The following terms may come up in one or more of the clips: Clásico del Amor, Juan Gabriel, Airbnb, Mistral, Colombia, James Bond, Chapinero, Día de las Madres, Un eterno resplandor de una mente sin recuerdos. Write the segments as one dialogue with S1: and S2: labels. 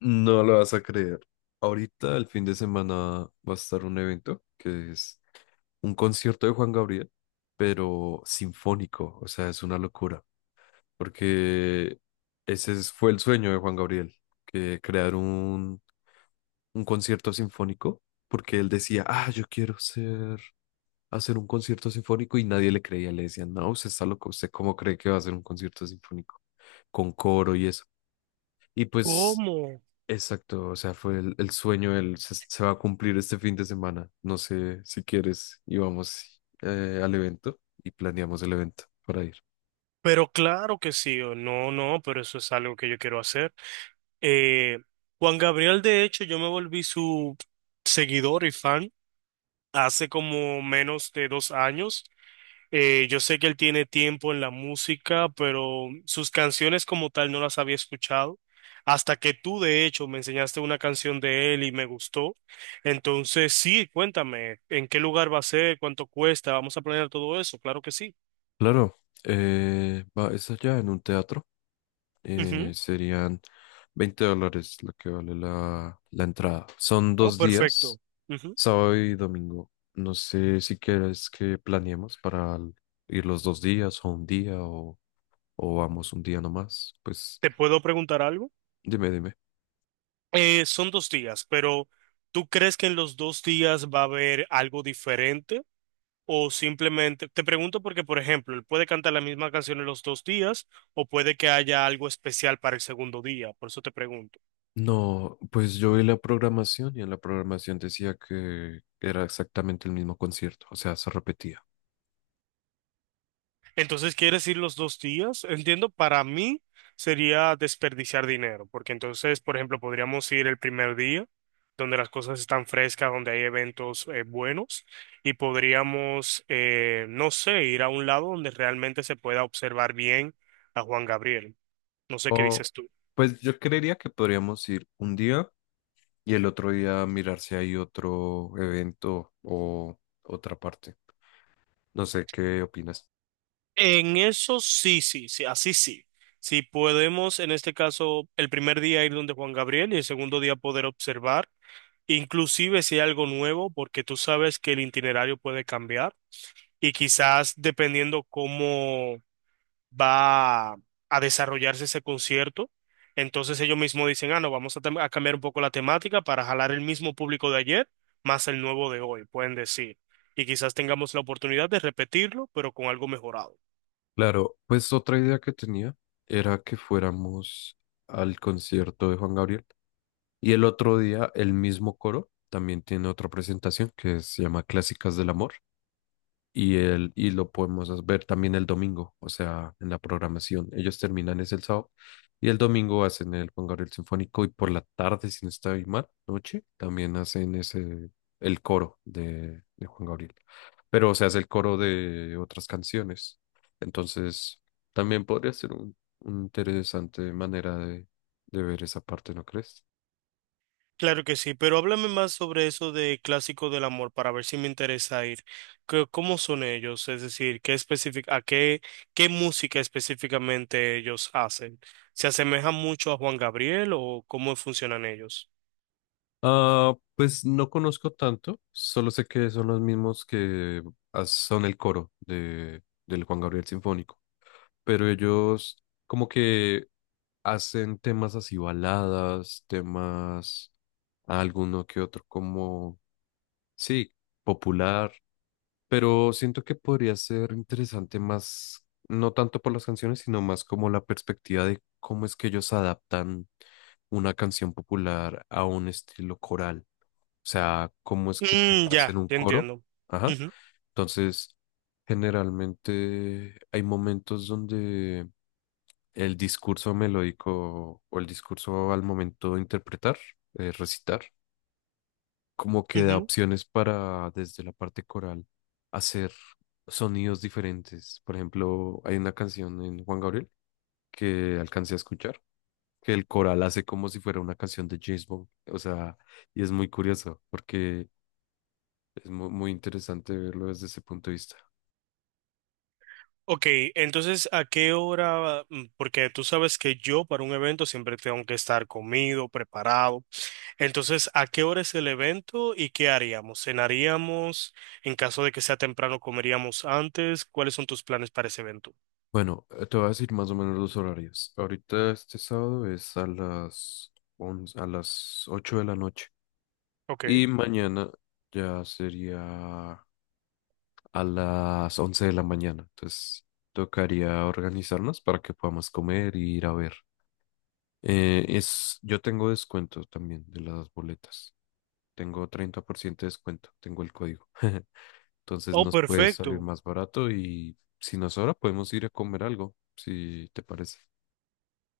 S1: No lo vas a creer. Ahorita, el fin de semana, va a estar un evento que es un concierto de Juan Gabriel, pero sinfónico. O sea, es una locura. Porque fue el sueño de Juan Gabriel, que crear un concierto sinfónico. Porque él decía, ah, yo quiero hacer un concierto sinfónico y nadie le creía. Le decían, no, usted está loco. ¿Usted cómo cree que va a hacer un concierto sinfónico? Con coro y eso. Y pues,
S2: ¿Cómo?
S1: exacto, o sea, fue el sueño, se va a cumplir este fin de semana. No sé si quieres y vamos al evento y planeamos el evento para ir.
S2: Pero claro que sí, o no, no, pero eso es algo que yo quiero hacer. Eh, Juan Gabriel, de hecho, yo me volví su seguidor y fan hace como menos de 2 años. Yo sé que él tiene tiempo en la música, pero sus canciones como tal no las había escuchado. Hasta que tú, de hecho, me enseñaste una canción de él y me gustó. Entonces, sí, cuéntame, ¿en qué lugar va a ser? ¿Cuánto cuesta? ¿Vamos a planear todo eso? Claro que sí.
S1: Claro, es allá en un teatro. Serían $20 lo que vale la entrada. Son
S2: Oh,
S1: dos días,
S2: perfecto. Ujú.
S1: sábado y domingo. No sé si quieres que planeemos para ir los dos días o un día o vamos un día nomás. Pues
S2: ¿Te puedo preguntar algo?
S1: dime, dime.
S2: Son 2 días, pero ¿tú crees que en los 2 días va a haber algo diferente? O simplemente, te pregunto porque, por ejemplo, él puede cantar la misma canción en los 2 días o puede que haya algo especial para el segundo día, por eso te pregunto.
S1: No, pues yo vi la programación y en la programación decía que era exactamente el mismo concierto, o sea, se repetía.
S2: Entonces, ¿quieres ir los 2 días? Entiendo, para mí sería desperdiciar dinero, porque entonces, por ejemplo, podríamos ir el primer día, donde las cosas están frescas, donde hay eventos buenos, y podríamos, no sé, ir a un lado donde realmente se pueda observar bien a Juan Gabriel. No sé qué
S1: O,
S2: dices tú.
S1: pues yo creería que podríamos ir un día y el otro día mirar si hay otro evento o otra parte. No sé, ¿qué opinas?
S2: En eso sí, sí, sí, así sí. Si podemos, en este caso, el primer día ir donde Juan Gabriel y el segundo día poder observar, inclusive si hay algo nuevo, porque tú sabes que el itinerario puede cambiar y quizás dependiendo cómo va a desarrollarse ese concierto, entonces ellos mismos dicen, ah, no, vamos a, a cambiar un poco la temática para jalar el mismo público de ayer más el nuevo de hoy, pueden decir. Y quizás tengamos la oportunidad de repetirlo, pero con algo mejorado.
S1: Claro, pues otra idea que tenía era que fuéramos al concierto de Juan Gabriel y el otro día el mismo coro también tiene otra presentación que se llama Clásicas del Amor. Y lo podemos ver también el domingo, o sea, en la programación. Ellos terminan es el sábado y el domingo hacen el Juan Gabriel Sinfónico y por la tarde, si no estoy mal, noche, también hacen el coro de Juan Gabriel. Pero, o sea, es el coro de otras canciones. Entonces, también podría ser un interesante manera de ver esa parte, ¿no crees?
S2: Claro que sí, pero háblame más sobre eso de Clásico del Amor para ver si me interesa ir. ¿Cómo son ellos? Es decir, a qué, qué música específicamente ellos hacen? ¿Se asemeja mucho a Juan Gabriel o cómo funcionan ellos?
S1: Ah, pues no conozco tanto, solo sé que son los mismos que son el coro del Juan Gabriel Sinfónico, pero ellos como que hacen temas así baladas, temas alguno que otro como, sí, popular, pero siento que podría ser interesante más, no tanto por las canciones, sino más como la perspectiva de cómo es que ellos adaptan una canción popular a un estilo coral. O sea, cómo es que
S2: Mm,
S1: hacen
S2: ya,
S1: un
S2: ya
S1: coro.
S2: entiendo.
S1: Ajá.
S2: Ujú,
S1: Entonces, generalmente hay momentos donde el discurso melódico o el discurso al momento de interpretar, recitar, como que da
S2: ujú.
S1: opciones para desde la parte coral hacer sonidos diferentes. Por ejemplo, hay una canción en Juan Gabriel que alcancé a escuchar, que el coral hace como si fuera una canción de James Bond. O sea, y es muy curioso porque muy interesante verlo desde ese punto de vista.
S2: Ok, entonces, ¿a qué hora? Porque tú sabes que yo para un evento siempre tengo que estar comido, preparado. Entonces, ¿a qué hora es el evento y qué haríamos? ¿Cenaríamos? En caso de que sea temprano, ¿comeríamos antes? ¿Cuáles son tus planes para ese evento?
S1: Bueno, te voy a decir más o menos los horarios. Ahorita este sábado es a las 8 de la noche
S2: Ok.
S1: y mañana ya sería a las 11 de la mañana. Entonces, tocaría organizarnos para que podamos comer y ir a ver. Yo tengo descuento también de las boletas. Tengo 30% de descuento, tengo el código. Entonces
S2: Oh,
S1: nos puede salir
S2: perfecto.
S1: más barato y si nos sobra podemos ir a comer algo, si te parece.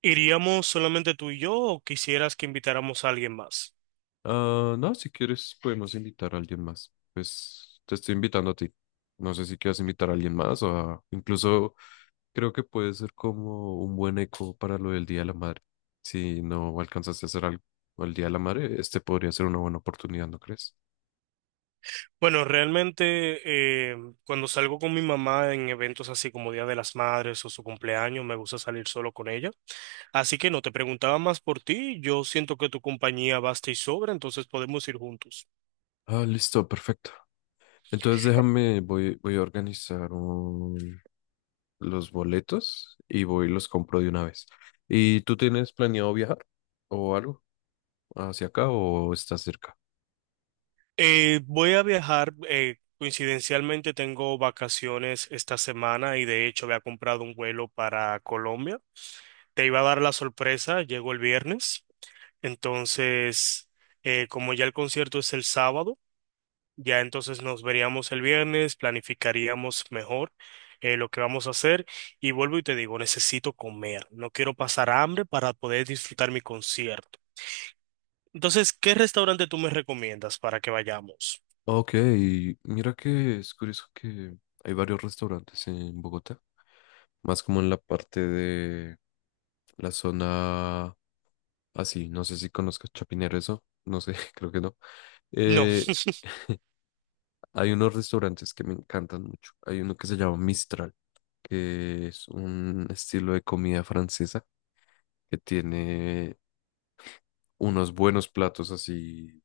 S2: ¿Iríamos solamente tú y yo o quisieras que invitáramos a alguien más?
S1: Ah, no, si quieres podemos invitar a alguien más. Pues te estoy invitando a ti. No sé si quieres invitar a alguien más o incluso creo que puede ser como un buen eco para lo del Día de la Madre. Si no alcanzaste a hacer algo el Día de la Madre, este podría ser una buena oportunidad, ¿no crees?
S2: Bueno, realmente cuando salgo con mi mamá en eventos así como Día de las Madres o su cumpleaños, me gusta salir solo con ella. Así que no, te preguntaba más por ti. Yo siento que tu compañía basta y sobra, entonces podemos ir juntos.
S1: Ah, listo, perfecto. Entonces déjame, voy a organizar los boletos y voy y los compro de una vez. ¿Y tú tienes planeado viajar o algo hacia acá o estás cerca?
S2: Voy a viajar, coincidencialmente tengo vacaciones esta semana y de hecho había comprado un vuelo para Colombia. Te iba a dar la sorpresa, llego el viernes, entonces como ya el concierto es el sábado, ya entonces nos veríamos el viernes, planificaríamos mejor lo que vamos a hacer y vuelvo y te digo, necesito comer, no quiero pasar hambre para poder disfrutar mi concierto. Entonces, ¿qué restaurante tú me recomiendas para que vayamos?
S1: Ok, mira que es curioso que hay varios restaurantes en Bogotá, más como en la parte de la zona así, no sé si conozcas Chapinero eso, no sé, creo que no.
S2: No,
S1: Eh, Hay unos restaurantes que me encantan mucho. Hay uno que se llama Mistral, que es un estilo de comida francesa que tiene unos buenos platos así,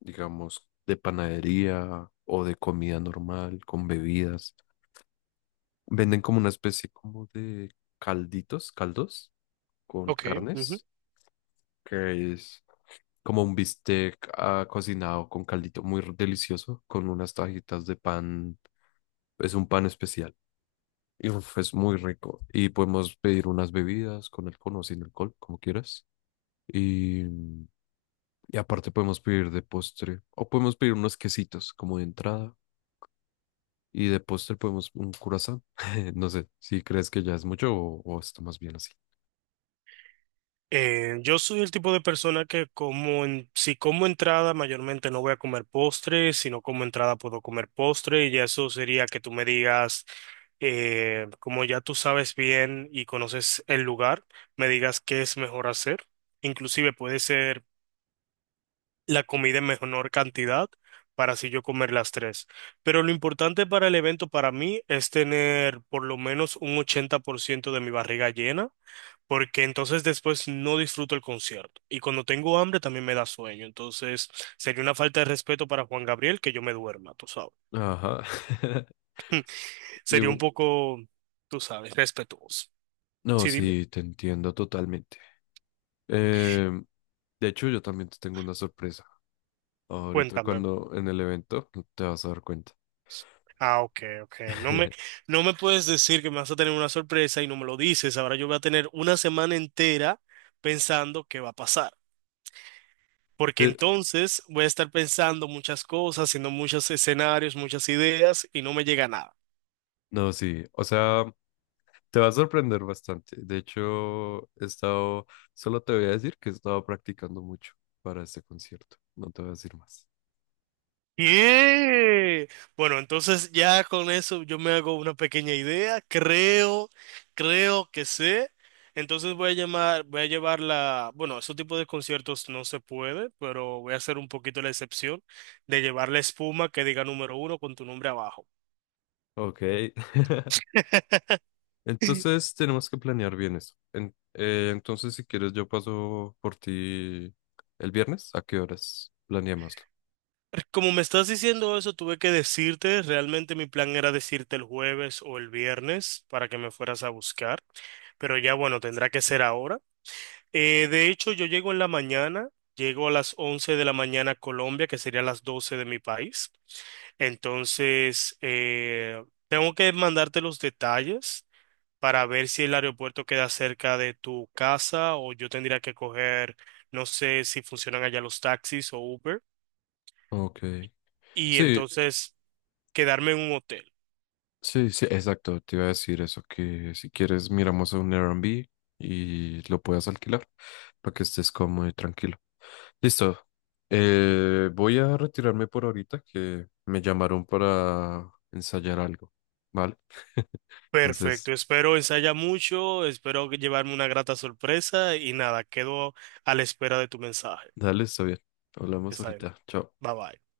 S1: digamos, de panadería o de comida normal, con bebidas. Venden como una especie como de calditos, caldos con
S2: ok. Ujú.
S1: carnes, que es como un bistec cocinado con caldito muy delicioso, con unas tajitas de pan. Es un pan especial. Y uf, es muy rico. Y podemos pedir unas bebidas con alcohol o sin alcohol, como quieras. Y, mm, y aparte podemos pedir de postre. O podemos pedir unos quesitos como de entrada. Y de postre podemos un curazao. No sé si crees que ya es mucho o está más bien así.
S2: Yo soy el tipo de persona que como si como entrada mayormente no voy a comer postre, si no como entrada puedo comer postre y ya eso sería que tú me digas, como ya tú sabes bien y conoces el lugar, me digas qué es mejor hacer. Inclusive puede ser la comida en menor cantidad para así yo comer las tres. Pero lo importante para el evento para mí es tener por lo menos un 80% de mi barriga llena porque entonces después no disfruto el concierto. Y cuando tengo hambre también me da sueño. Entonces sería una falta de respeto para Juan Gabriel que yo me duerma, tú sabes.
S1: Ajá. Y
S2: Sería un
S1: u-
S2: poco, tú sabes, respetuoso.
S1: no,
S2: Sí, dime,
S1: sí, te entiendo totalmente. Em, de hecho, yo también te tengo una sorpresa. Ahorita
S2: cuéntame.
S1: cuando en el evento te vas a dar cuenta.
S2: Ah, ok, ok. No me puedes decir que me vas a tener una sorpresa y no me lo dices. Ahora yo voy a tener una semana entera pensando qué va a pasar. Porque
S1: Te-
S2: entonces voy a estar pensando muchas cosas, haciendo muchos escenarios, muchas ideas y no me llega nada.
S1: no, sí. O sea. Te va a sorprender bastante. De hecho, solo te voy a decir que he estado practicando mucho para este concierto. No te voy a decir más.
S2: Bien. Bueno, entonces ya con eso yo me hago una pequeña idea. Creo, creo que sé. Entonces voy a llamar, voy a llevar la, bueno, ese tipo de conciertos no se puede, pero voy a hacer un poquito la excepción de llevar la espuma que diga número uno con tu nombre abajo.
S1: Ok. Entonces, tenemos que planear bien eso. Entonces, si quieres, yo paso por ti el viernes. ¿A qué horas? Planeémoslo.
S2: Como me estás diciendo eso, tuve que decirte, realmente mi plan era decirte el jueves o el viernes para que me fueras a buscar, pero ya bueno, tendrá que ser ahora. De hecho, yo llego en la mañana, llego a las 11 de la mañana a Colombia, que sería las 12 de mi país. Entonces, tengo que mandarte los detalles para ver si el aeropuerto queda cerca de tu casa o yo tendría que coger, no sé si funcionan allá los taxis o Uber,
S1: Ok.
S2: y
S1: Sí,
S2: entonces quedarme en un hotel.
S1: sí, sí, exacto. Te iba a decir eso, que si quieres, miramos a un Airbnb y lo puedas alquilar para que estés cómodo y tranquilo. Listo. Voy a retirarme por ahorita que me llamaron para ensayar algo. ¿Vale?
S2: Perfecto,
S1: Entonces,
S2: espero ensaya mucho, espero que llevarme una grata sorpresa y nada, quedo a la espera de tu mensaje.
S1: dale, está bien. Hablamos
S2: Está bien,
S1: ahorita. Chao.
S2: bye bye.